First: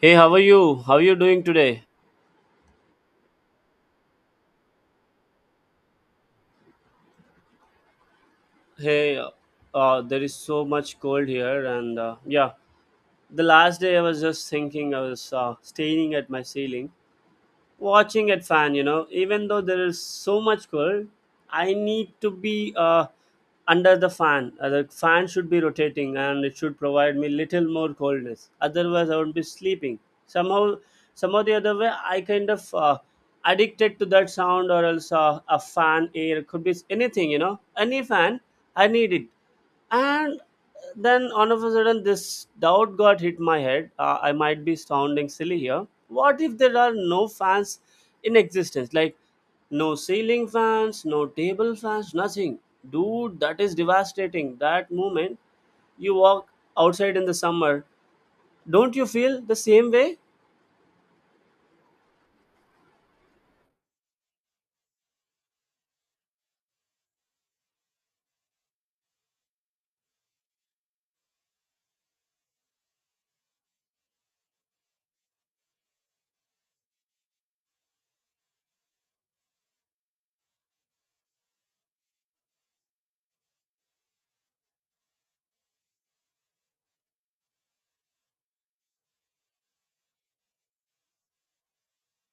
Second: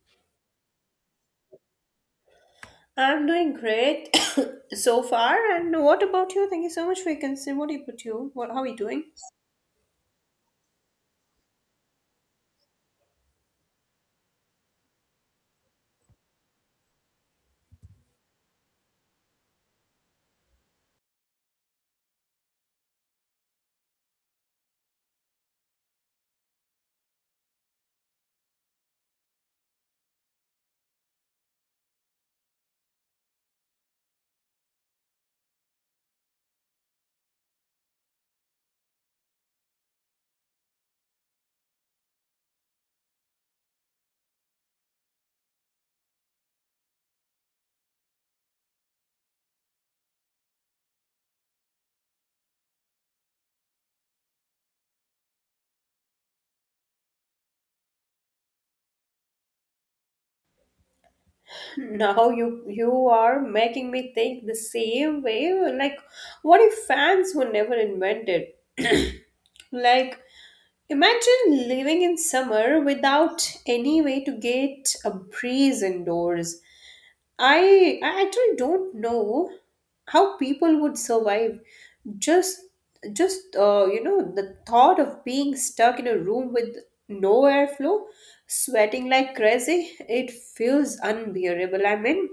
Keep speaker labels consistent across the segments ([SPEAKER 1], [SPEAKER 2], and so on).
[SPEAKER 1] Hey, how are you? How are you doing today?
[SPEAKER 2] I'm doing great so far. And what about you? Thank you so much for your concern. What about you? What How are you doing?
[SPEAKER 1] Hey, there is so much cold here, and yeah, the last day I was just thinking. I was staring at my ceiling, watching at fan, even though there is so much cold. I need to be under the fan. The fan should be rotating, and it should provide me little more coldness. Otherwise, I would be sleeping Somehow the other way, I kind of addicted to that sound, or else a fan air could be anything, any fan, I need it. And then all of a sudden this doubt got hit my head. I might be sounding silly here. What if there are no fans in existence, like no ceiling fans, no table fans, nothing? Dude, that is devastating. That moment, you walk outside in the summer. Don't you feel the same way?
[SPEAKER 2] Now you are making me think the same way. Like, what if fans were never invented? Like, imagine living in summer without any way to get a breeze indoors. I actually don't know how people would survive just just the thought of being stuck in a room with no airflow, sweating like crazy, it feels unbearable. I mean,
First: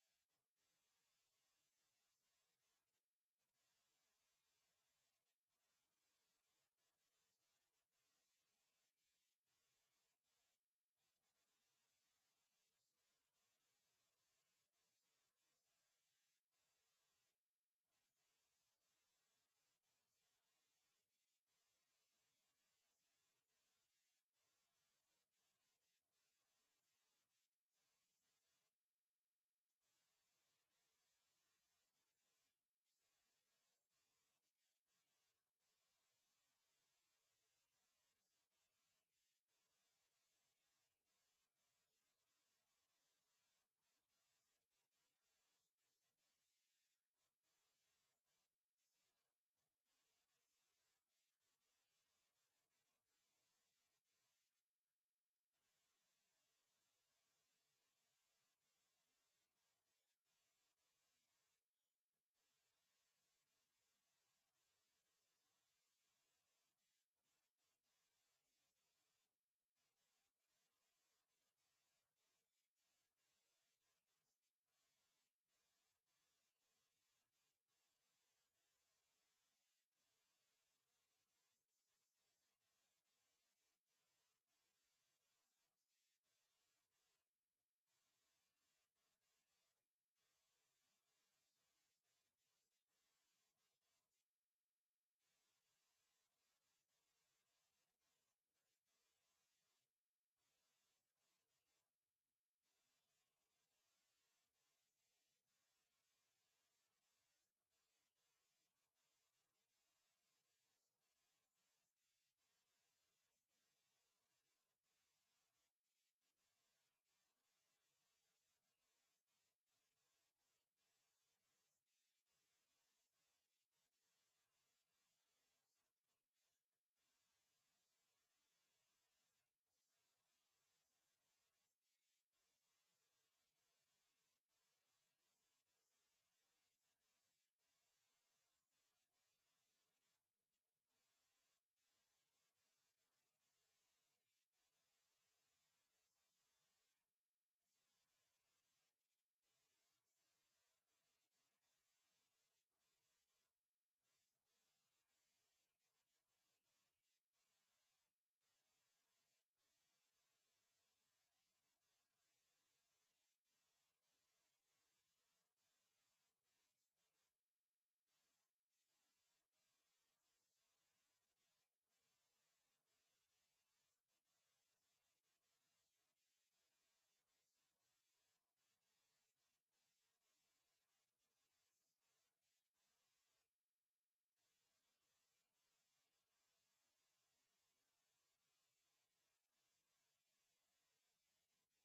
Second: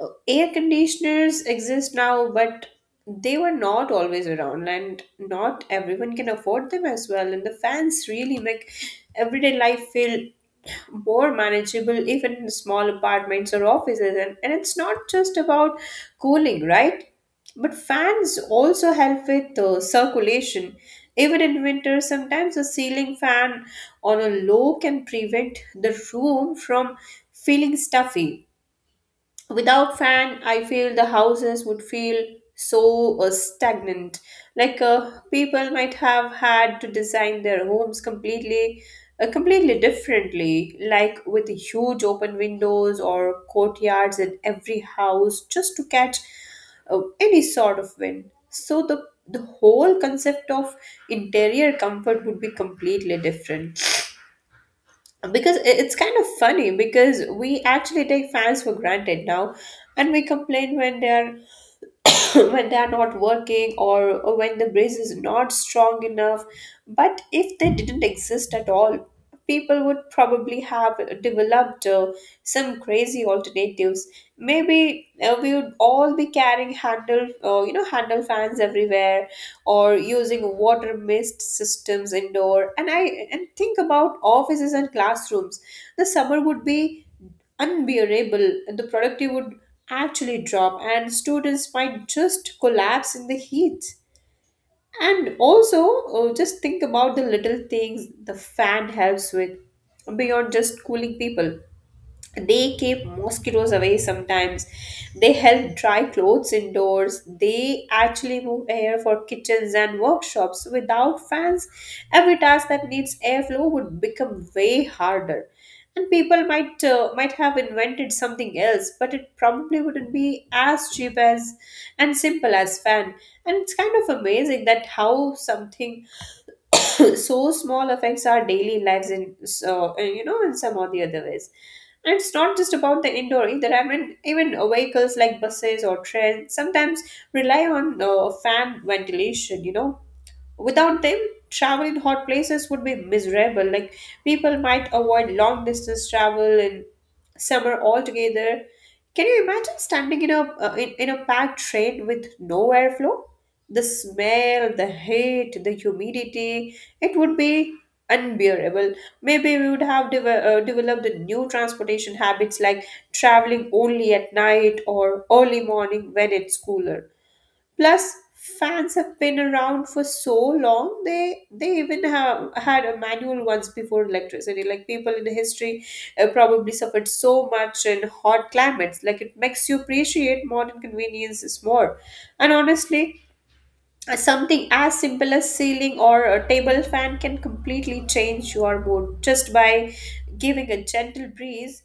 [SPEAKER 2] air conditioners exist now, but they were not always around, and not everyone can afford them as well. And the fans really make everyday life feel more manageable, even in small apartments or offices. And it's not just about cooling, right? But fans also help with the circulation. Even in winter, sometimes a ceiling fan on a low can prevent the room from feeling stuffy. Without fan, I feel the houses would feel so stagnant. Like, people might have had to design their homes completely differently, like with huge open windows or courtyards in every house just to catch any sort of wind. So the whole concept of interior comfort would be completely different, because it's kind of funny because we actually take fans for granted now, and we complain when they're when they're not working, or when the brace is not strong enough. But if they didn't exist at all, people would probably have developed some crazy alternatives. Maybe we would all be carrying handle you know handle fans everywhere, or using water mist systems indoor. And think about offices and classrooms. The summer would be unbearable, and the productivity would actually drop, and students might just collapse in the heat. And also, just think about the little things the fan helps with beyond just cooling people. They keep mosquitoes away sometimes, they help dry clothes indoors, they actually move air for kitchens and workshops. Without fans, every task that needs airflow would become way harder. And people might have invented something else, but it probably wouldn't be as cheap as and simple as fan. And it's kind of amazing that how something so small affects our daily lives in so in some or the other ways. And it's not just about the indoor either. I mean, even vehicles like buses or trains sometimes rely on fan ventilation, you know. Without them, travel in hot places would be miserable. Like, people might avoid long distance travel in summer altogether. Can you imagine standing in a packed train with no airflow? The smell, the heat, the humidity, it would be unbearable. Maybe we would have developed the new transportation habits, like traveling only at night or early morning when it's cooler. Plus, fans have been around for so long. They even have had a manual once before electricity. Like, people in history probably suffered so much in hot climates. Like, it makes you appreciate modern conveniences more. And honestly, something as simple as ceiling or a table fan can completely change your mood just by giving a gentle breeze.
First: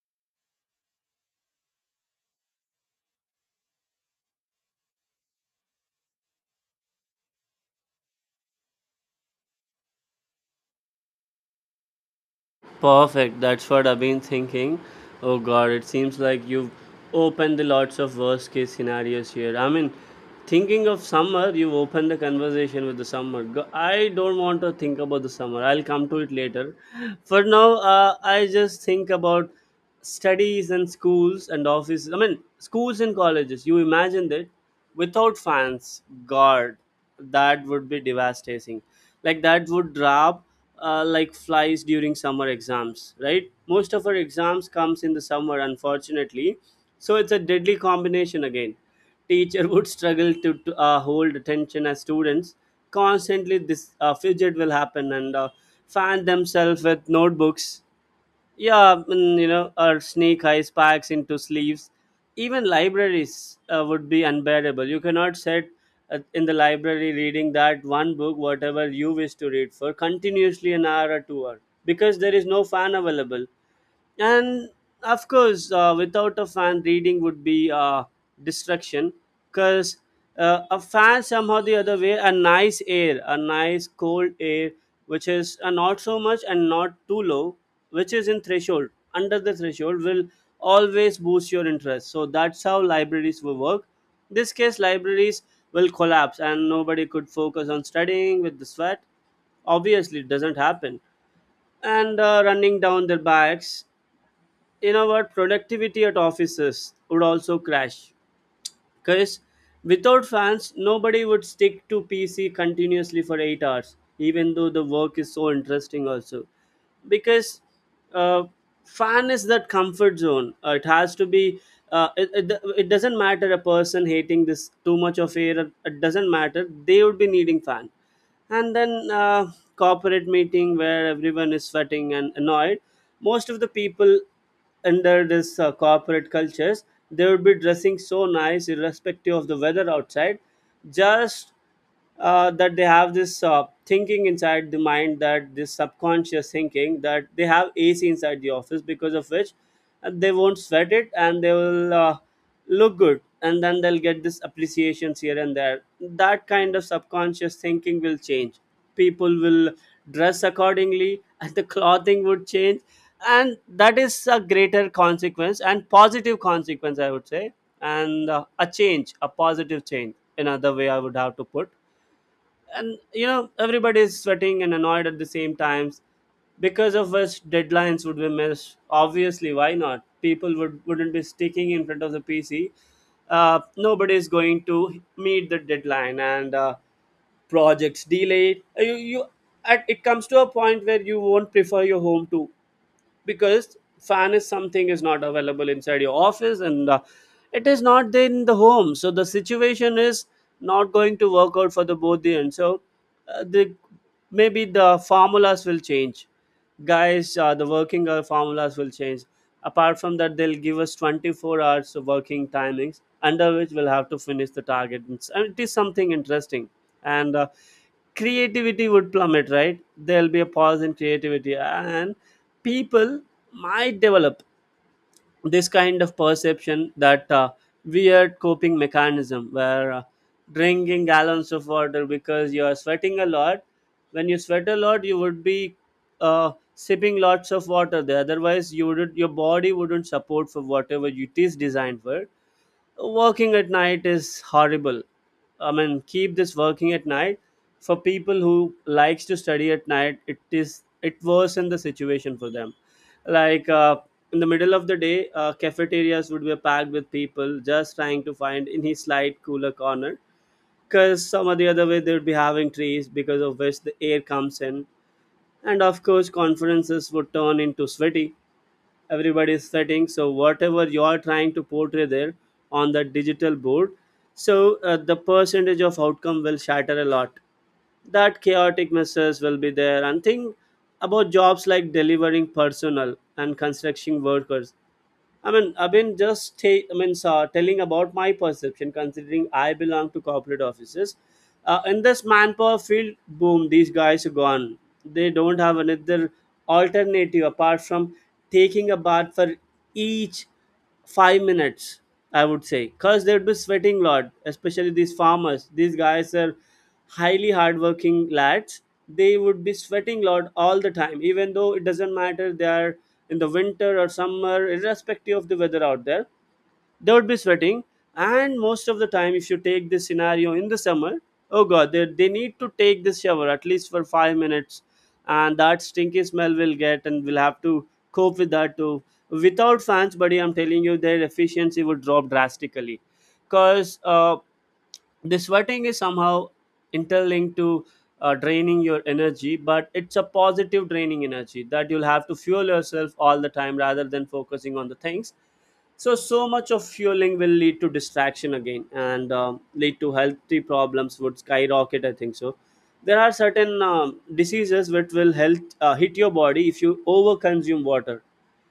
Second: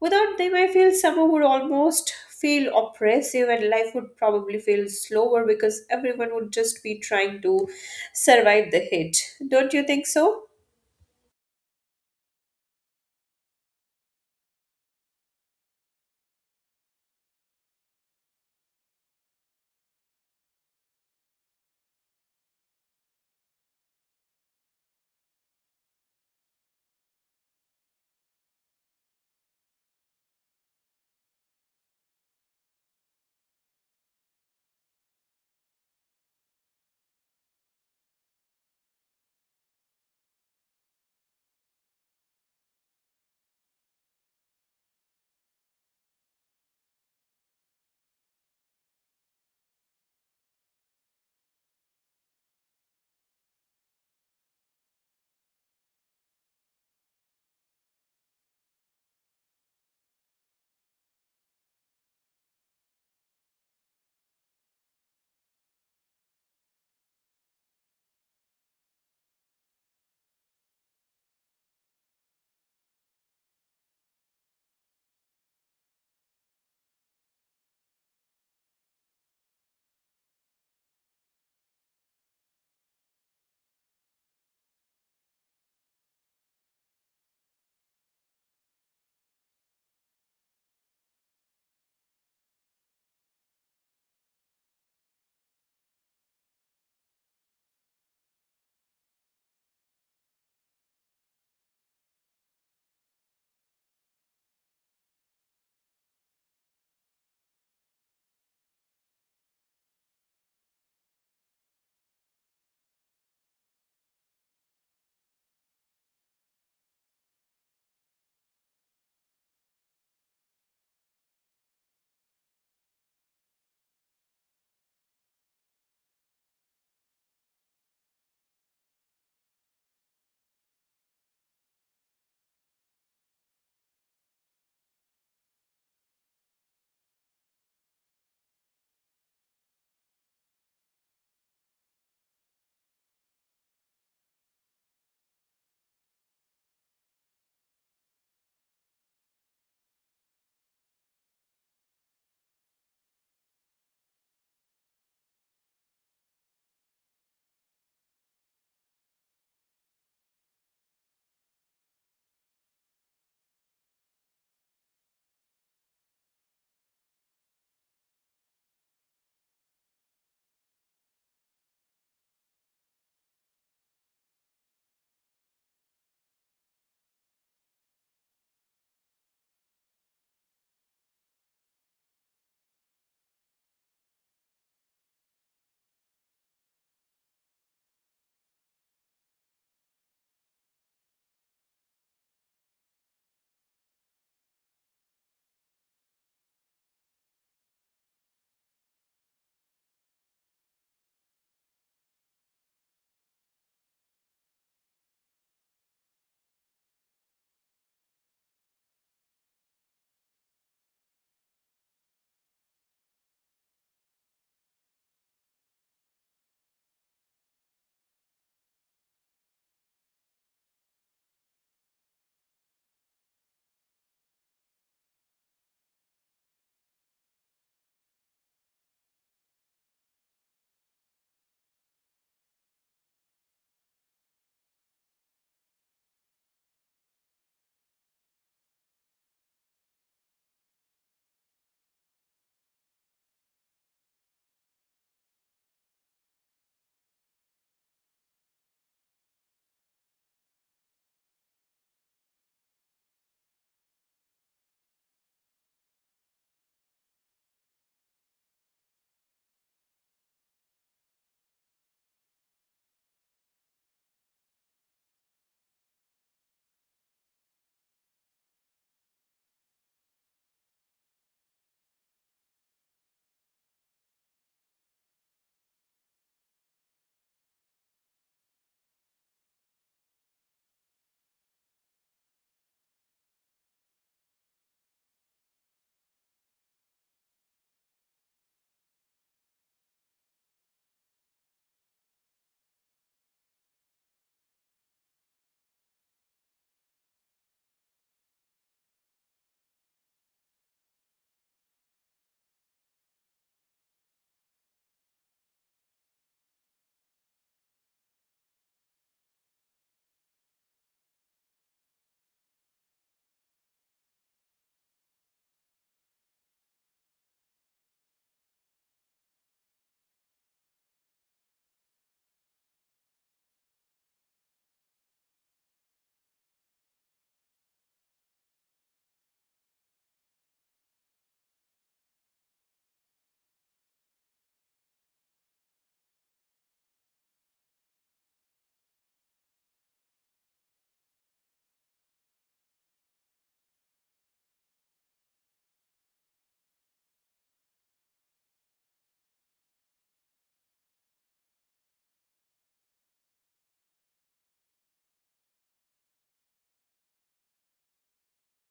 [SPEAKER 2] Without them, I feel summer would almost feel oppressive, and life would probably feel slower because everyone would just be trying to survive the heat. Don't you think so?
[SPEAKER 1] Perfect. That's what I've been thinking. Oh God, it seems like you've opened the lots of worst case scenarios here. I mean, thinking of summer, you've opened the conversation with the summer. I don't want to think about the summer. I'll come to it later. For now, I just think about studies and schools and offices. I mean, schools and colleges. You imagined it without fans. God, that would be devastating. Like that would drop, like flies during summer exams, right? Most of our exams comes in the summer, unfortunately. So it's a deadly combination again. Teacher would struggle to hold attention as students constantly this fidget will happen, and fan themselves with notebooks, yeah. Or snake eyes packs into sleeves. Even libraries would be unbearable. You cannot sit in the library reading that one book, whatever you wish to read for, continuously an hour or 2 hour, because there is no fan available. And of course, without a fan, reading would be distraction, because a fan, somehow the other way, a nice air, a nice cold air, which is not so much and not too low, which is in threshold, under the threshold, will always boost your interest. So that's how libraries will work. In this case, libraries will collapse and nobody could focus on studying with the sweat, obviously. It doesn't happen. And running down their backs. You know what, productivity at offices would also crash, because without fans, nobody would stick to pc continuously for 8 hours, even though the work is so interesting also. Because uh, fan is that comfort zone. It has to be. uh, it, it, it doesn't matter, a person hating this too much of air, it doesn't matter, they would be needing fan. And then, corporate meeting where everyone is sweating and annoyed. Most of the people under this corporate cultures, they would be dressing so nice irrespective of the weather outside, just that they have this thinking inside the mind, that this subconscious thinking that they have ac inside the office, because of which they won't sweat it, and they will look good, and then they'll get this appreciations here and there. That kind of subconscious thinking will change, people will dress accordingly, and the clothing would change. And that is a greater consequence and positive consequence, I would say. And a change, a positive change, another way, I would have to put. And you know, everybody is sweating and annoyed at the same times, because of which deadlines would be missed, obviously. Why not? People wouldn't be sticking in front of the pc. Nobody is going to meet the deadline, and projects delayed. You It comes to a point where you won't prefer your home too, because fan is something is not available inside your office, and it is not there in the home. So the situation is not going to work out for the both the end. So the maybe the formulas will change, guys. The working hour formulas will change. Apart from that, they'll give us 24 hours of working timings, under which we'll have to finish the target. And it is something interesting. And creativity would plummet, right? There'll be a pause in creativity, and people might develop this kind of perception that weird coping mechanism where drinking gallons of water, because you are sweating a lot. When you sweat a lot, you would be sipping lots of water there. Otherwise, your body wouldn't support for whatever it is designed for. Working at night is horrible. I mean, keep this working at night. For people who likes to study at night, it worsen the situation for them. Like, in the middle of the day, cafeterias would be packed with people just trying to find any slight cooler corner. Because some or the other way they would be having trees, because of which the air comes in, and of course conferences would turn into sweaty. Everybody is setting, so whatever you are trying to portray there on the digital board, so the percentage of outcome will shatter a lot. That chaotic messes will be there. And think about jobs like delivering personnel and construction workers. I mean, I've been just ta- I mean, telling about my perception, considering I belong to corporate offices. In this manpower field, boom, these guys are gone. They don't have another alternative apart from taking a bath for each 5 minutes, I would say, because they'd be sweating a lot, especially these farmers. These guys are highly hardworking lads. They would be sweating a lot all the time, even though it doesn't matter they are in the winter or summer. Irrespective of the weather out there, they would be sweating. And most of the time, if you take this scenario in the summer, oh god, they need to take this shower at least for 5 minutes, and that stinky smell will get, and we'll have to cope with that too. Without fans, buddy, I'm telling you, their efficiency would drop drastically, because the sweating is somehow interlinked to draining your energy. But it's a positive draining energy that you'll have to fuel yourself all the time rather than focusing on the things. So so much of fueling will lead to distraction again, and lead to healthy problems, would skyrocket, I think so. There are certain diseases which will health hit your body if you over consume water.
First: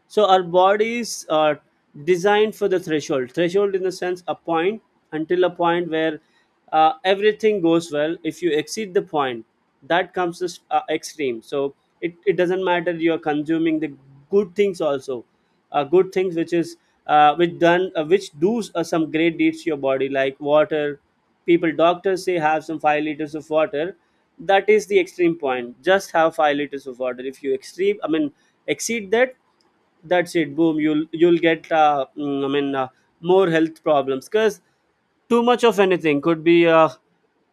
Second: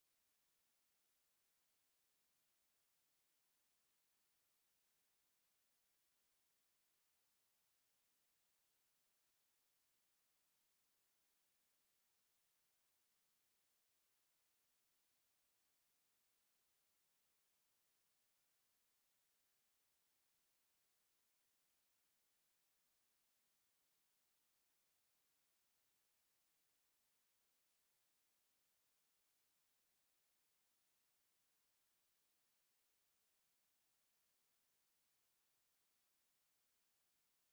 [SPEAKER 1] So our bodies are designed for the threshold. Threshold in the sense, a point, until a point where everything goes well. If you exceed the point, that comes as extreme. So it doesn't matter you are consuming the good things also, good things which is which done which do some great deeds to your body like water. People doctors say have some 5 liters of water. That is the extreme point. Just have 5 liters of water. If you extreme, I mean exceed that, that's it, boom. You'll get more health problems, because too much of anything could be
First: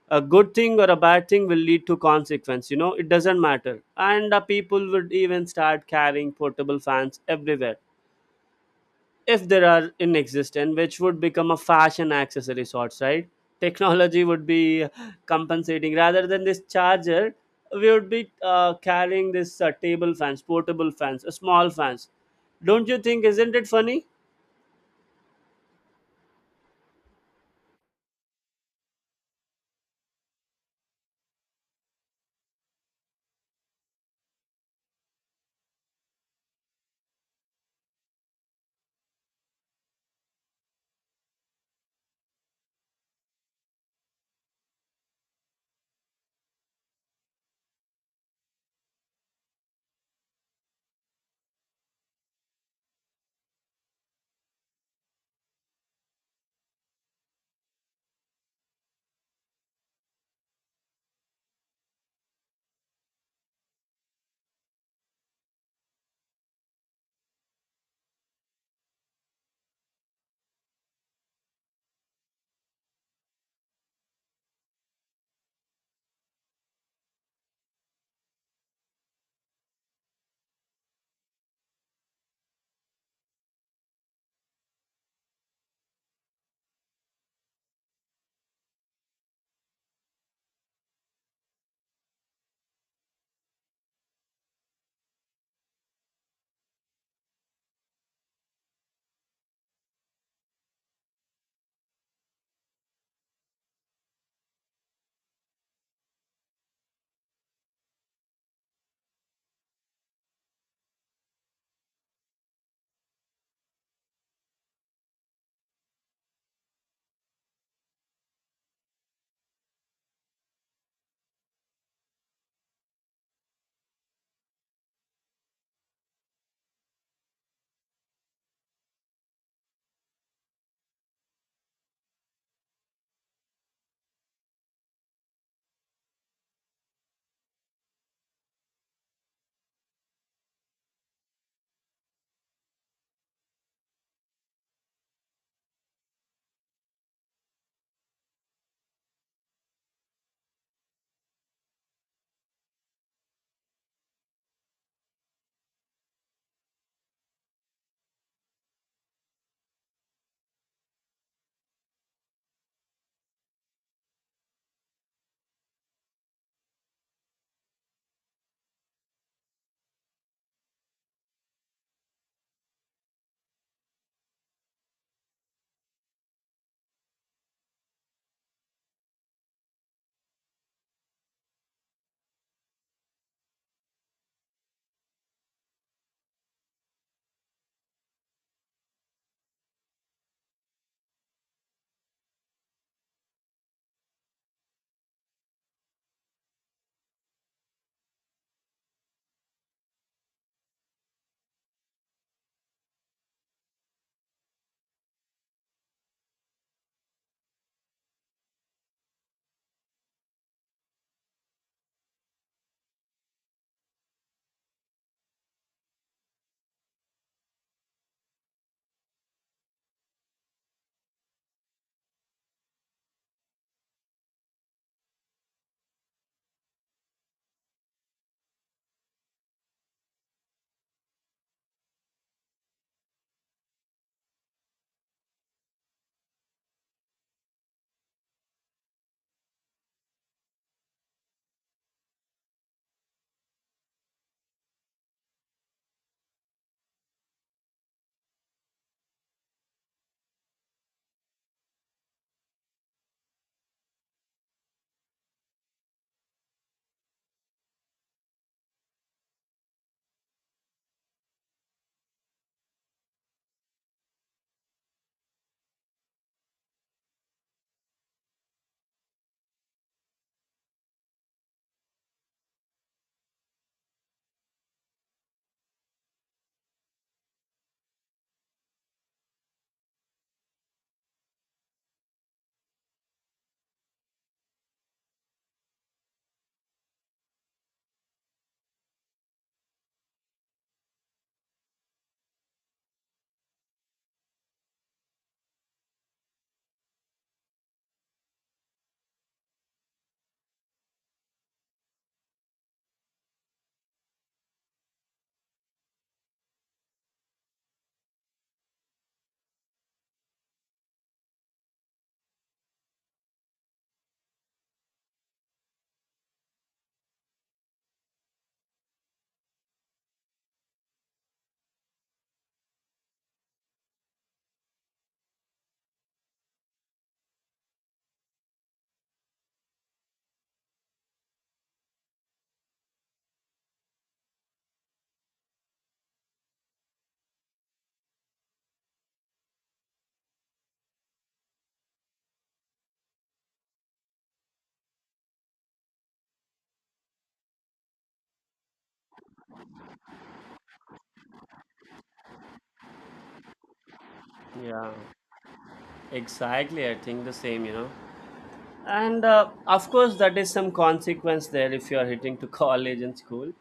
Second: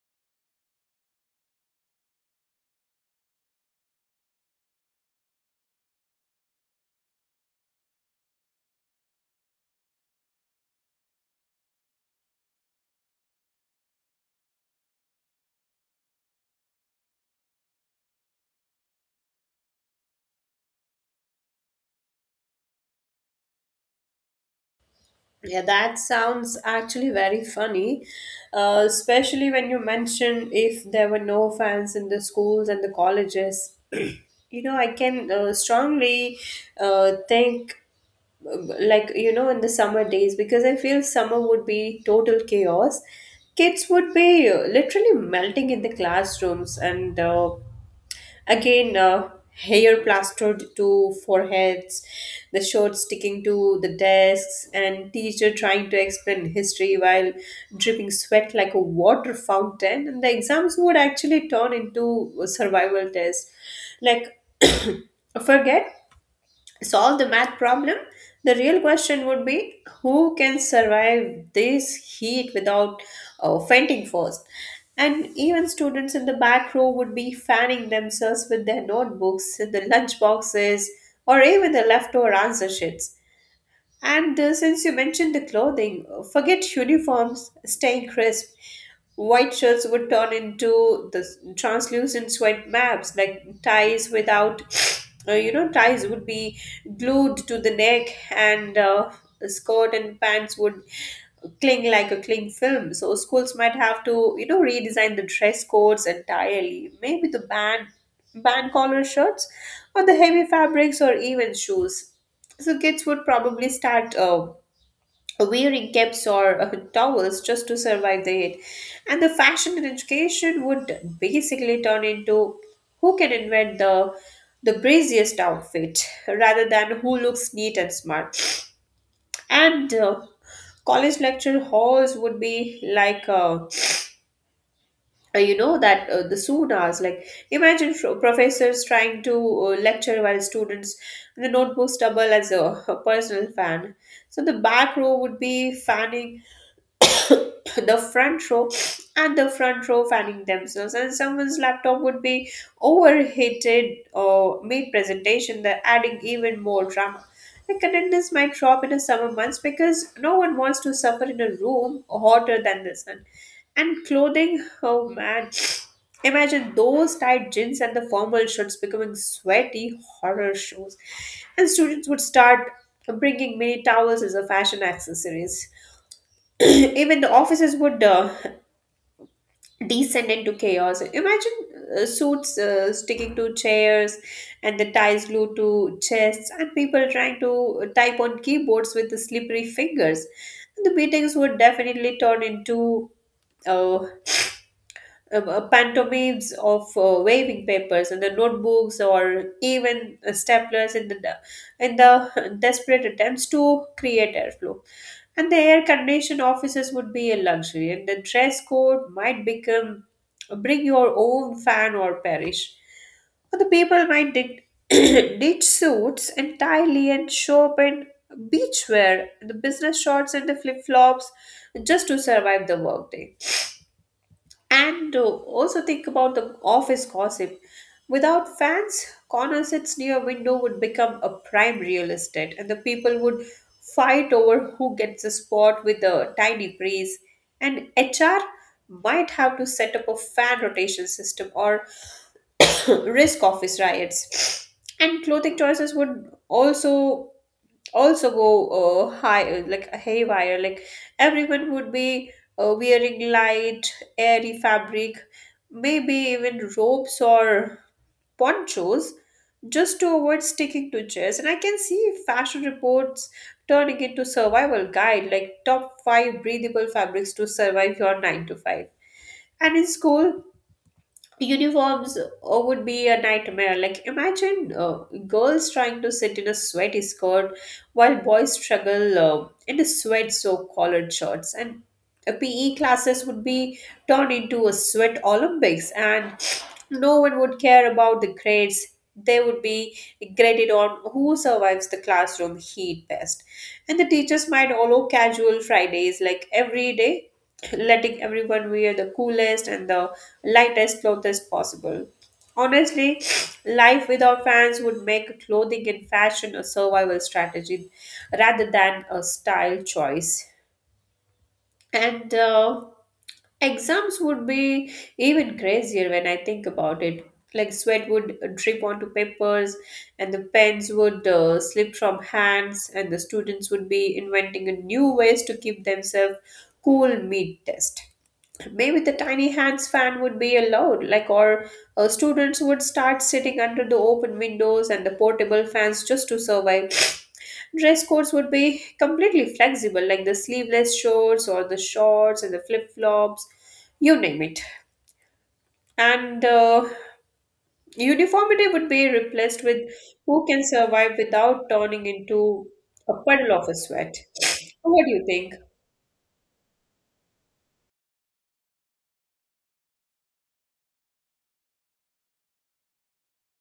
[SPEAKER 1] a good thing or a bad thing, will lead to consequence, you know, it doesn't matter. And people would even start carrying portable fans everywhere, if there are in existence, which would become a fashion accessory sorts, right? Technology would be compensating. Rather than this charger, we would be carrying this table fans, portable fans, small fans. Don't you think? Isn't it funny?
[SPEAKER 2] Yeah, that sounds actually very funny, especially when you mentioned if there were no fans in the schools and the colleges. You know, I can strongly think, like, you know, in the summer days, because I feel summer would be total chaos. Kids would be literally melting in the classrooms. And again, hair plastered to foreheads, the shorts sticking to the desks, and teacher trying to explain history while dripping sweat like a water fountain. And the exams would actually turn into a survival tests. Like, forget solve the math problem, the real question would be who can survive this heat without fainting first? And even students in the back row would be fanning themselves with their notebooks, the lunch boxes, or even the leftover answer sheets. And since you mentioned the clothing, forget uniforms staying crisp. White shirts would turn into the translucent sweat maps, like ties without, you know, ties would be glued to the neck, and a skirt and pants would cling like a cling film. So schools might have to, you know, redesign the dress codes entirely. Maybe the band collar shirts, or the heavy fabrics, or even shoes. So kids would probably start wearing caps or towels just to survive the heat. And the fashion and education would basically turn into who can invent the braziest outfit rather than who looks neat and smart. And college lecture halls would be like, you know that, the soon hours. Like, imagine professors trying to lecture while students the notebooks double as a personal fan. So the back row would be fanning the front row, and the front row fanning themselves, and someone's laptop would be overheated or made presentation, that adding even more drama. The attendance might drop in the summer months because no one wants to suffer in a room hotter than the sun. And clothing, oh man. Imagine those tight jeans and the formal shirts becoming sweaty horror shows. And students would start bringing mini towels as a fashion accessories. Even the offices would descend into chaos. Imagine suits sticking to chairs, and the ties glued to chests, and people trying to type on keyboards with the slippery fingers. The meetings would definitely turn into uh, pantomimes of waving papers and the notebooks, or even staplers in the desperate attempts to create airflow. And the air conditioned offices would be a luxury, and the dress code might become bring your own fan or perish, or the people might dit- ditch suits entirely and show up in beachwear, the business shorts and the flip-flops, just to survive the workday. And also think about the office gossip. Without fans, corner sits near window would become a prime real estate, and the people would fight over who gets the spot with a tiny breeze. And HR might have to set up a fan rotation system, or risk office riots. And clothing choices would also go high like haywire. Like, everyone would be wearing light airy fabric, maybe even ropes or ponchos just to avoid sticking to chairs. And I can see fashion reports turning into survival guide, like top 5 breathable fabrics to survive your 9 to 5. And in school uniforms, would be a nightmare. Like, imagine girls trying to sit in a sweaty skirt while boys struggle in a sweat soaked collared shirts. And pe classes would be turned into a sweat olympics, and no one would care about the grades. They would be graded on who survives the classroom heat best. And the teachers might allow casual Fridays, like every day, letting everyone wear the coolest and the lightest clothes as possible. Honestly, life without fans would make clothing and fashion a survival strategy rather than a style choice. And exams would be even crazier when I think about it. Like, sweat would drip onto papers, and the pens would slip from hands, and the students would be inventing new ways to keep themselves cool mid test. Maybe the tiny hands fan would be allowed, like, or students would start sitting under the open windows and the portable fans just to survive. Dress codes would be completely flexible, like the sleeveless shorts or the shorts and the flip flops, you name it. And uniformity would be replaced with who can survive without turning into a puddle of a sweat.
[SPEAKER 1] Yeah,
[SPEAKER 2] What do you think?
[SPEAKER 1] exactly. I think the same, you know. And of course, that is some consequence there if you are hitting to college and school.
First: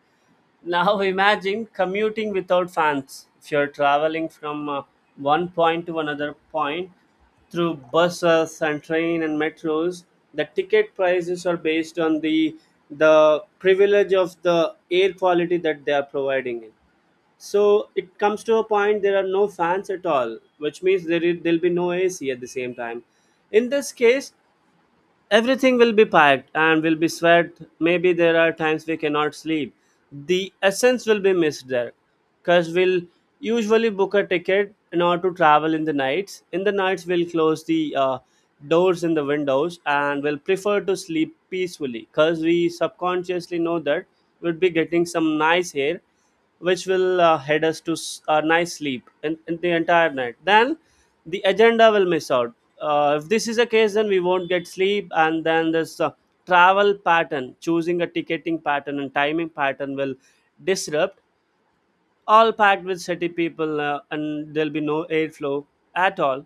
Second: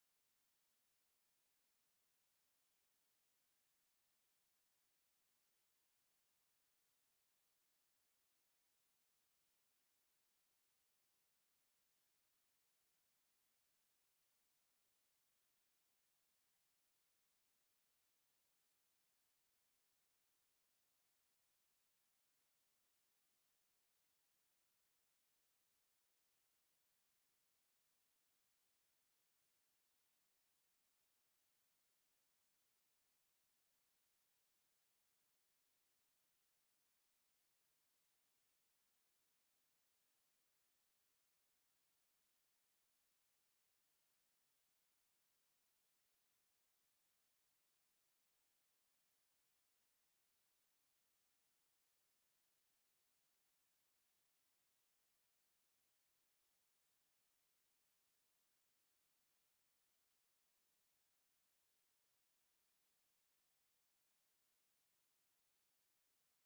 [SPEAKER 1] Now, imagine commuting without fans. If you're traveling from one point to another point through buses and train and metros, the ticket prices are based on the privilege of the air quality that they are providing. So it comes to a point there are no fans at all, which means there'll be no AC at the same time. In this case, everything will be packed and will be sweat. Maybe there are times we cannot sleep. The essence will be missed there, because we'll usually book a ticket in order to travel in the nights. In the nights, we'll close the doors in the windows, and will prefer to sleep peacefully, because we subconsciously know that we'll be getting some nice air, which will head us to a nice sleep in the entire night. Then the agenda will miss out. If this is the case, then we won't get sleep, and then this travel pattern, choosing a ticketing pattern and timing pattern will disrupt. All packed with city people, and there'll be no airflow at all.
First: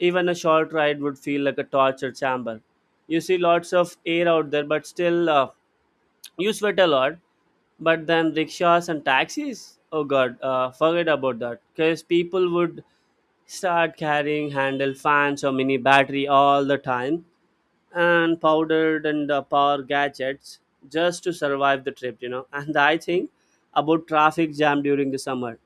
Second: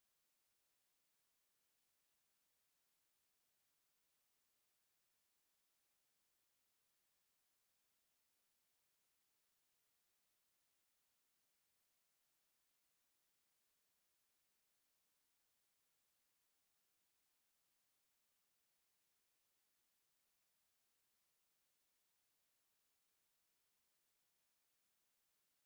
[SPEAKER 1] Even a short ride would feel like a torture chamber. You see lots of air out there, but still. You sweat a lot, but then rickshaws and taxis, oh god, forget about that, because people would start carrying handle fans or mini battery all the time and powdered and power gadgets just to survive the trip. And I think about traffic jam during the summer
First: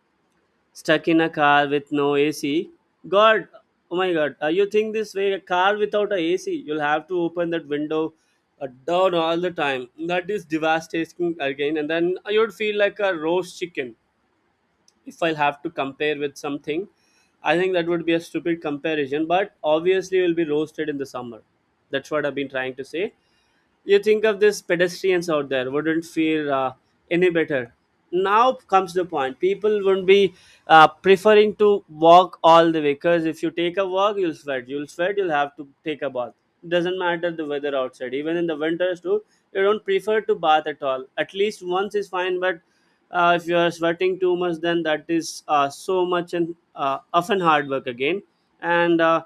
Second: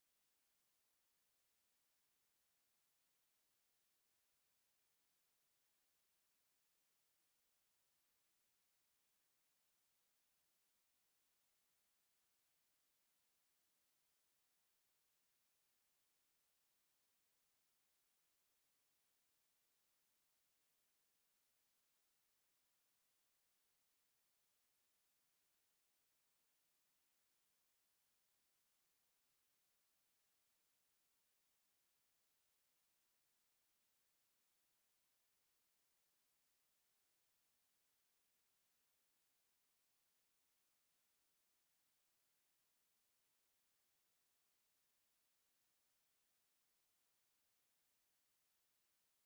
[SPEAKER 1] stuck in a car with no AC. God, oh my God, you think this way? A car without a AC, you'll have to open that window down all the time. That is devastating again, and then you'd feel like a roast chicken. If I'll have to compare with something, I think that would be a stupid comparison. But obviously, you'll be roasted in the summer. That's what I've been trying to say. You think of these pedestrians out there wouldn't feel any better. Now comes the point, people wouldn't be preferring to walk all the way, because if you take a walk, you'll sweat, you'll sweat, you'll have to take a bath. Doesn't matter the weather outside, even in the winters too, you don't prefer to bath at all. At least once is fine, but if you are sweating too much, then that is so much and often hard work again. And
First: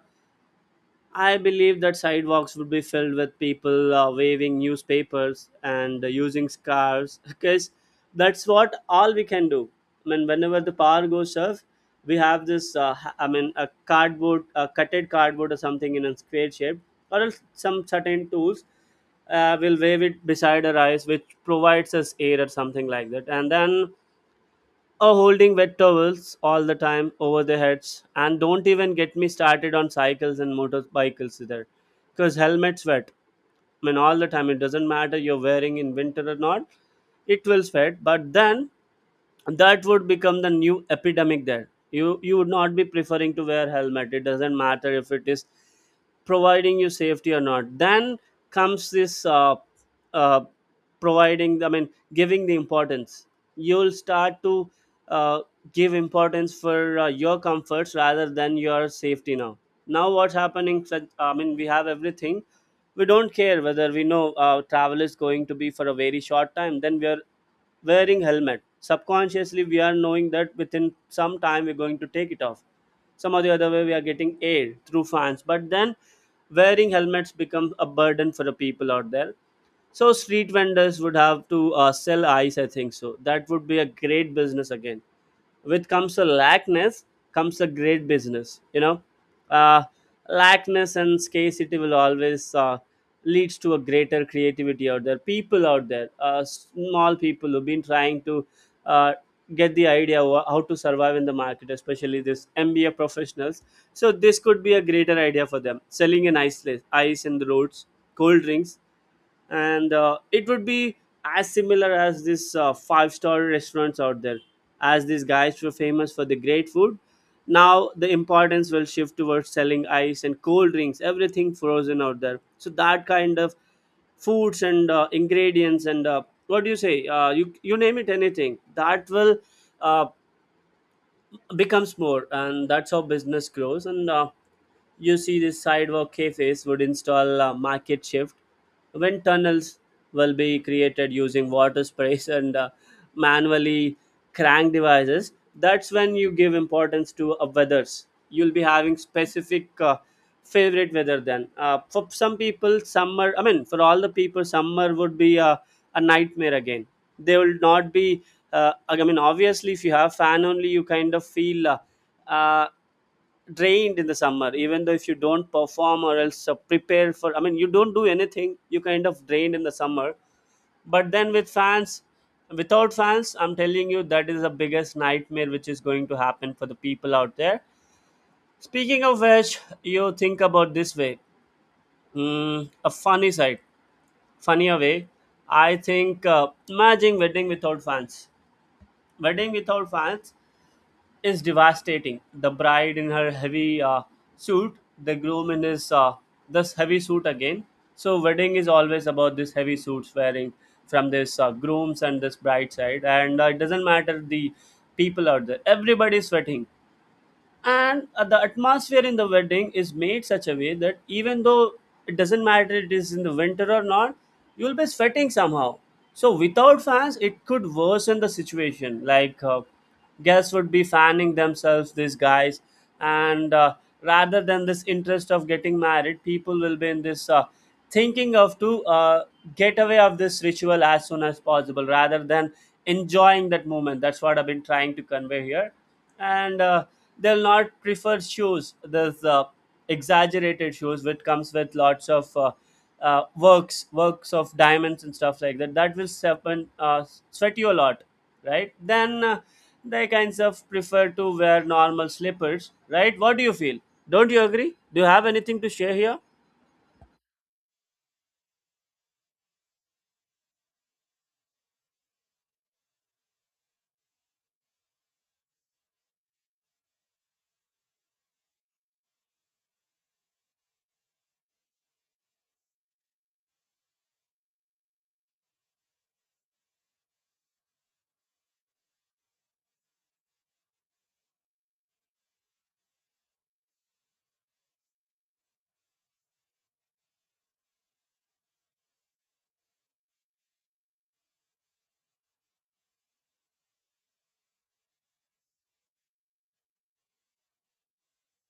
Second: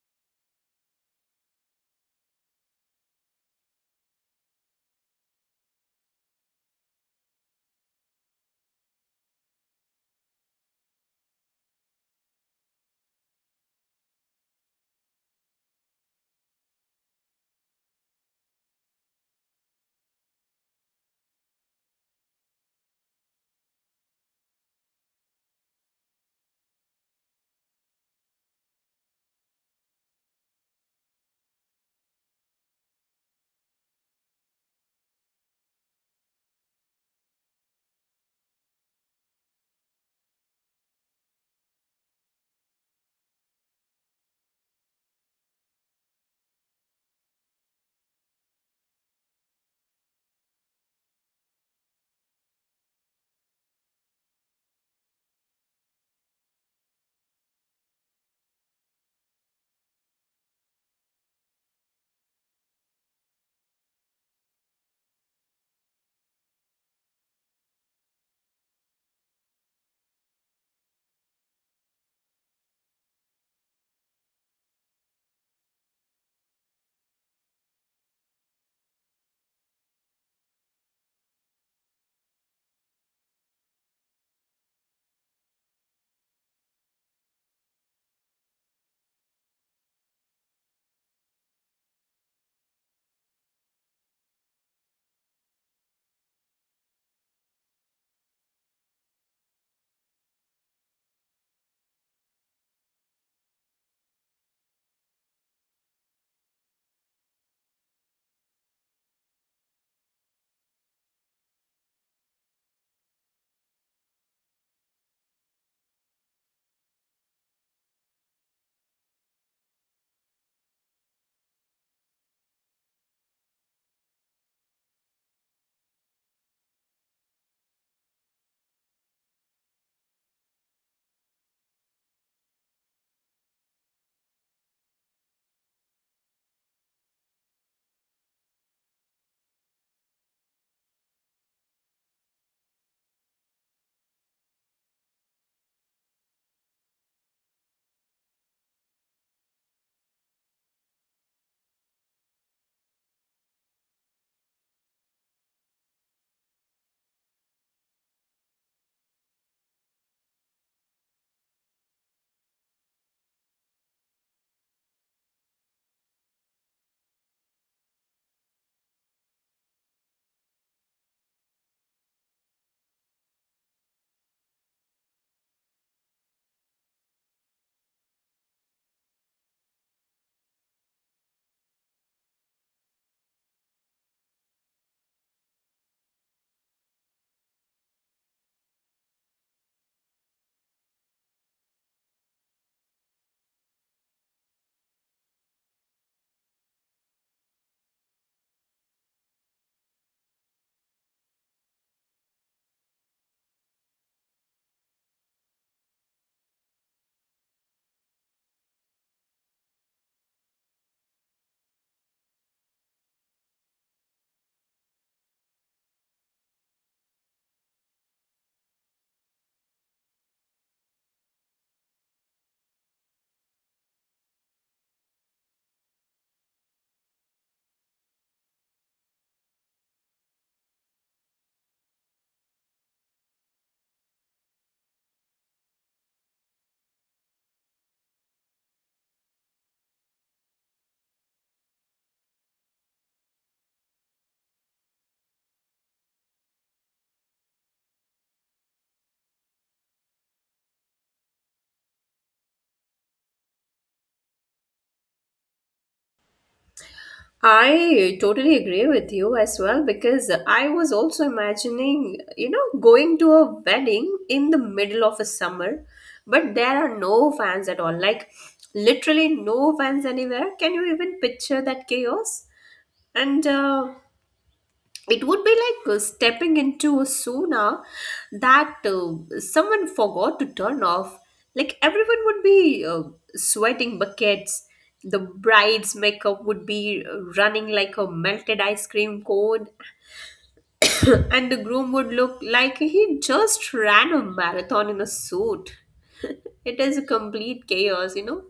[SPEAKER 1] I believe that sidewalks would be filled with people waving newspapers and using scarves, because that's what all we can do. I mean, whenever the power goes off, we have this. I mean, a cardboard, a cutted cardboard or something in a square shape, or else some certain tools. We'll wave it beside our eyes, which provides us air or something like that, and then or holding wet towels all the time over their heads. And don't even get me started on cycles and motorcycles either, because helmets wet. I mean, all the time, it doesn't matter you're wearing in winter or not, it will sweat. But then that would become the new epidemic there. You would not be preferring to wear helmet. It doesn't matter if it is providing you safety or not. Then comes this uh, providing, I mean, giving the importance. You'll start to uh, give importance for your comforts rather than your safety. Now what's happening, I mean, we have everything. We don't care. Whether we know travel is going to be for a very short time, then we are wearing helmet. Subconsciously, we are knowing that within some time we're going to take it off. Some or the other way, we are getting air through fans. But then wearing helmets becomes a burden for the people out there. So street vendors would have to sell ice, I think. So that would be a great business again. With comes a lackness, comes a great business, you know. uh, Lackness and scarcity will always leads to a greater creativity out there. People out there, small people who've been trying to uh, get the idea how to survive in the market, especially this MBA professionals. So this could be a greater idea for them, selling an ice, ice in the roads, cold drinks. And It would be as similar as this five-star restaurants out there. As these guys were famous for the great food, now the importance will shift towards selling ice and cold drinks, everything frozen out there. So that kind of foods and ingredients and what do you say, you name it, anything that will uh, becomes more, and that's how business grows. And you see, these sidewalk cafes would install a market shift when tunnels will be created using water sprays and manually crank devices. That's when you give importance to weathers. You'll be having specific favorite weather. Then For some people summer, I mean for all the people, summer would be a nightmare again. They will not be I mean, obviously, if you have fan only, you kind of feel uh, drained in the summer. Even though if you don't perform or else prepare for, I mean, you don't do anything, you kind of drained in the summer. But then with fans, without fans, I'm telling you, that is the biggest nightmare which is going to happen for the people out there. Speaking of which, you think about this way, a funny side, funnier way. I think, imagine wedding without fans. Wedding without fans is devastating. The bride in her heavy suit, the groom in his this heavy suit again. So wedding is always about this heavy suits wearing from this groom's and this bride side, and it doesn't matter the people out there. Everybody is sweating, and the atmosphere in the wedding is made such a way that even though it doesn't matter it is in the winter or not, you'll be sweating somehow. So without fans, it could worsen the situation like, guests would be fanning themselves, these guys. And rather than this interest of getting married, people will be in this thinking of to get away of this ritual as soon as possible rather than enjoying that moment. That's what I've been trying to convey here. And they'll not prefer shoes, this exaggerated shoes which comes with lots of works of diamonds and stuff like that. That will happen, sweat you a lot, right? then They kinds of prefer to wear normal slippers, right? What do you feel? Don't you agree? Do you have anything to share here?
[SPEAKER 2] I totally agree with you as well, because I was also imagining, you know, going to a wedding in the middle of a summer, but there are no fans at all. Like, literally, no fans anywhere. Can you even picture that chaos? And it would be like stepping into a sauna that someone forgot to turn off. Like, everyone would be sweating buckets, the bride's makeup would be running like a melted ice cream cone, and the groom would look like he just ran a marathon in a suit. It is a complete chaos, you know.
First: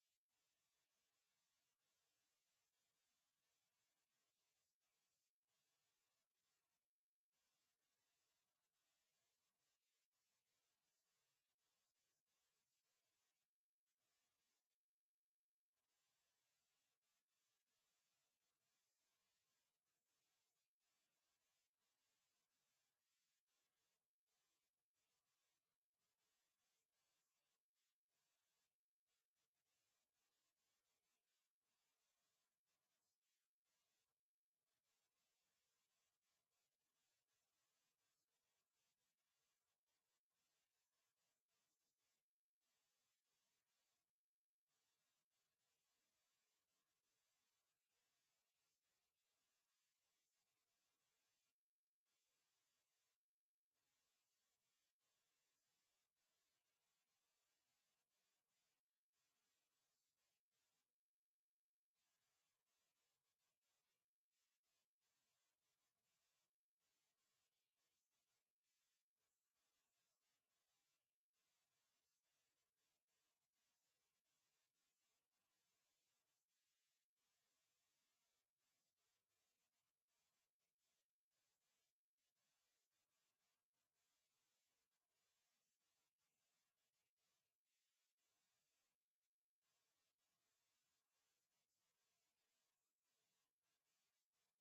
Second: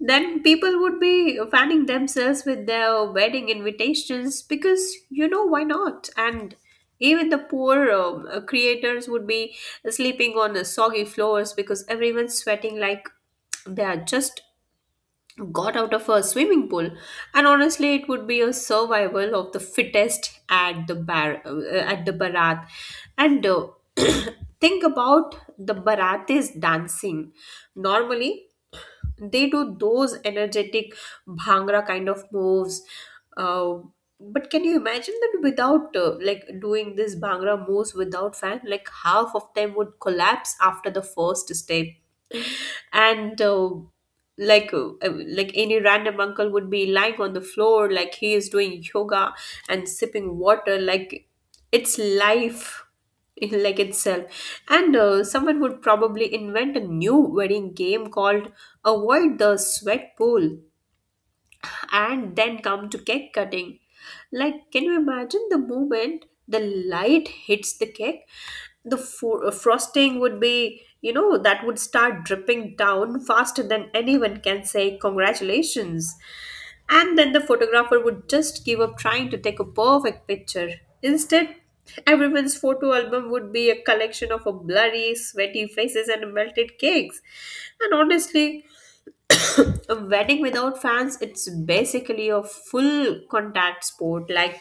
[SPEAKER 2] Then people would be fanning themselves with their wedding invitations, because you know why not? And even the poor creators would be sleeping on the soggy floors because everyone's sweating like they are just got out of a swimming pool. And honestly, it would be a survival of the fittest at the bar, at the barat. And think about the barates dancing normally. They do those energetic bhangra kind of moves, uh, but can you imagine that without, like doing this bhangra moves without fan? Like half of them would collapse after the first step. And Like any random uncle would be lying on the floor like he is doing yoga and sipping water like it's life in like itself. And someone would probably invent a new wedding game called avoid the sweat pool. And then come to cake cutting. Like, can you imagine the moment the light hits the cake? The frosting would be, that would start dripping down faster than anyone can say congratulations. And then the photographer would just give up trying to take a perfect picture. Instead, everyone's photo album would be a collection of a blurry, sweaty faces and melted cakes. And honestly, a wedding without fans, it's basically a full contact sport. Like,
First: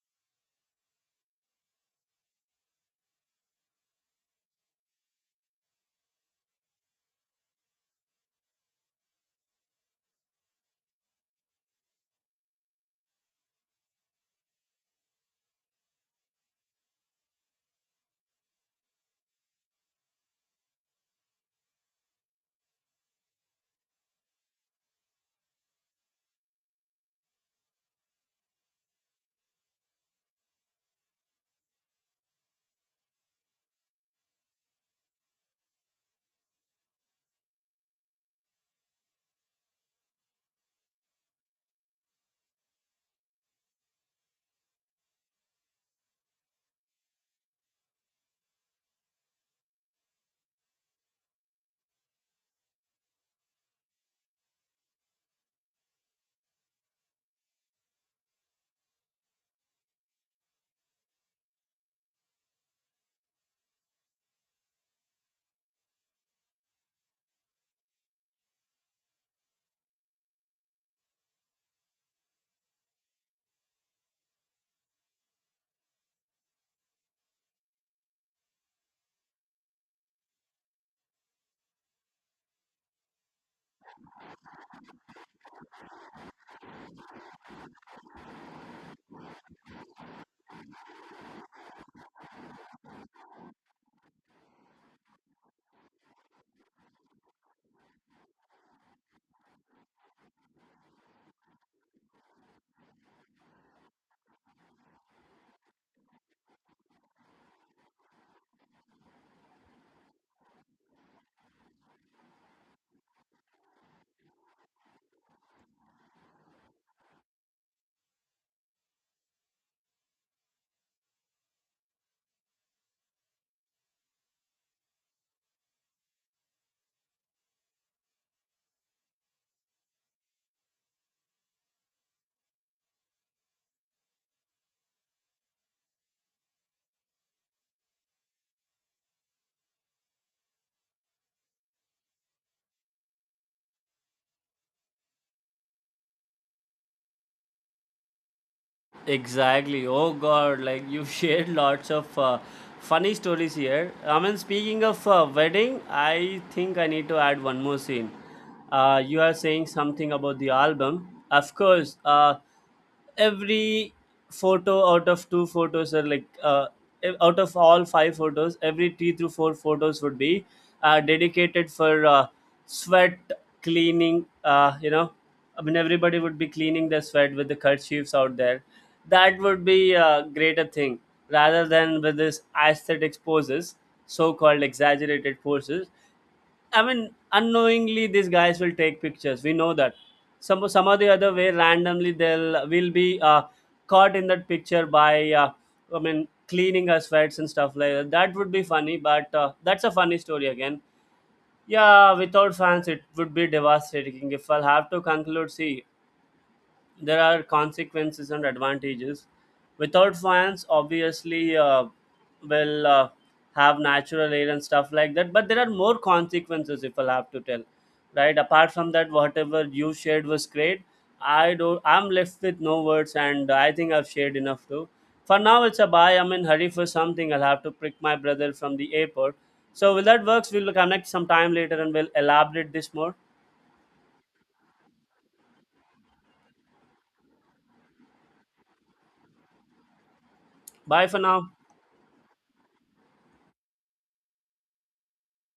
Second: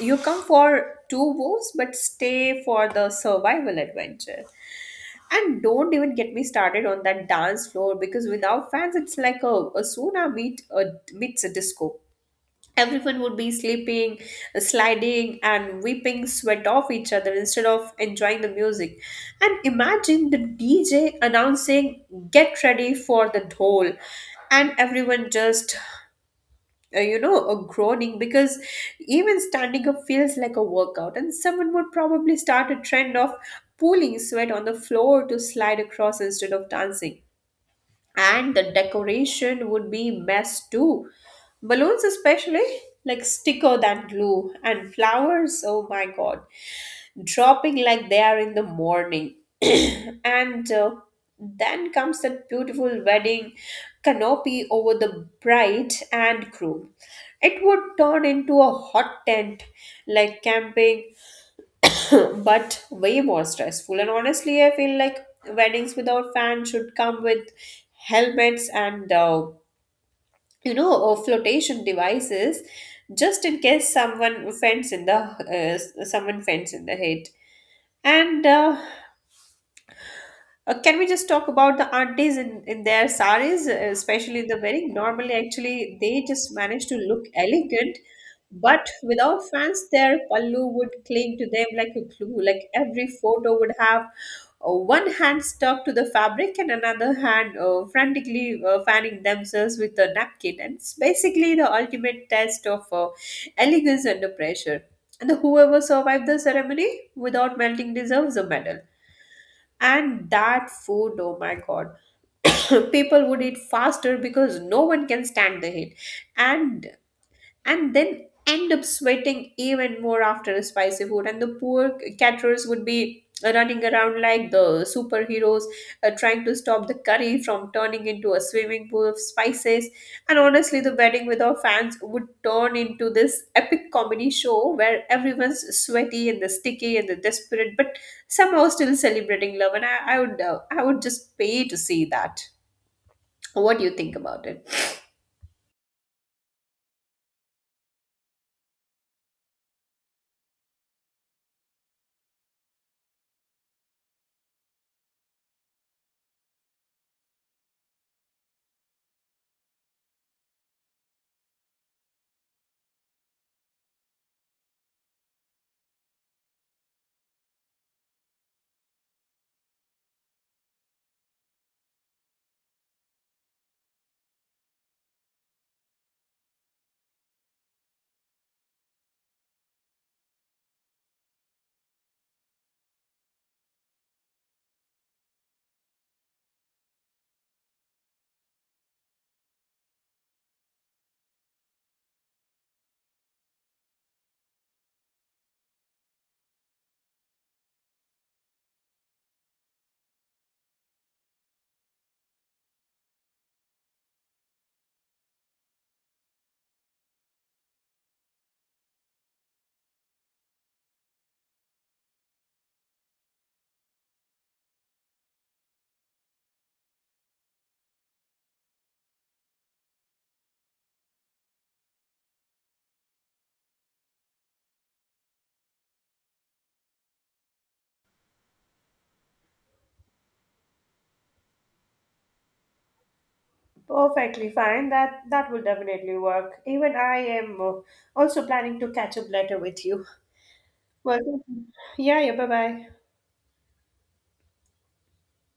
[SPEAKER 2] you come for two woes but stay for the survival adventure. And don't even get me started on that dance floor, because without fans it's like a sauna meets a disco. Everyone would be sleeping, sliding, and weeping sweat off each other instead of enjoying the music. And imagine the DJ announcing, get ready for the dhol. And everyone just, groaning because even standing up feels like a workout. And someone would probably start a trend of pooling sweat on the floor to slide across instead of dancing. And the decoration would be mess too. Balloons especially, like sticker than glue. And flowers, oh my god, dropping like they are in the morning. And then comes that beautiful wedding canopy over the bride and groom. It would turn into a hot tent, like camping, but way more stressful. And honestly, I feel like weddings without fans should come with helmets and flotation devices, just in case someone fends in the head. And Can we just talk about the aunties in their saris, especially the wedding? Normally, actually, they just manage to look elegant, but without fans, their pallu would cling to them like a glue. Like every photo would have one hand stuck to the fabric and another hand frantically fanning themselves with a napkin. And it's basically the ultimate test of elegance under pressure. And whoever survived the ceremony without melting deserves a medal. And that food, oh my god, people would eat faster because no one can stand the heat. And and then end up sweating even more after a spicy food. And the poor caterers would be running around like the superheroes, trying to stop the curry from turning into a swimming pool of spices. And honestly, the wedding with our fans would turn into this epic comedy show where everyone's sweaty and the sticky and the desperate, but somehow still celebrating love. And I would just pay to see that. What do you think about it?
[SPEAKER 1] Exactly. Oh God, like you've shared lots of funny stories here. I mean, speaking of wedding, I think I need to add one more scene. You are saying something about the album. Of course, every photo out of two photos, or like out of all five photos, every three through four photos would be dedicated for sweat cleaning, you know, I mean, everybody would be cleaning their sweat with the kerchiefs out there. That would be a greater thing rather than with this aesthetic poses, so-called exaggerated poses. I mean, unknowingly, these guys will take pictures. We know that. Some or the other way, randomly, they'll will be caught in that picture by, I mean, cleaning our sweats and stuff like that. That would be funny, but that's a funny story again. Yeah, without fans, it would be devastating. If I'll have to conclude, see, there are consequences and advantages. Without fans, obviously, will have natural air and stuff like that. But there are more consequences, if I'll have to tell, right? Apart from that, whatever you shared was great. I don't. I'm left with no words, and I think I've shared enough too. For now, it's a bye. I'm in hurry for something. I'll have to pick my brother from the airport. So, will that works? We'll connect sometime later and we'll elaborate this more.
[SPEAKER 2] Perfectly fine. That will definitely work. Even I am also planning to catch up later with you.
[SPEAKER 1] Bye for
[SPEAKER 2] Well,
[SPEAKER 1] now.
[SPEAKER 2] yeah, yeah. Bye bye.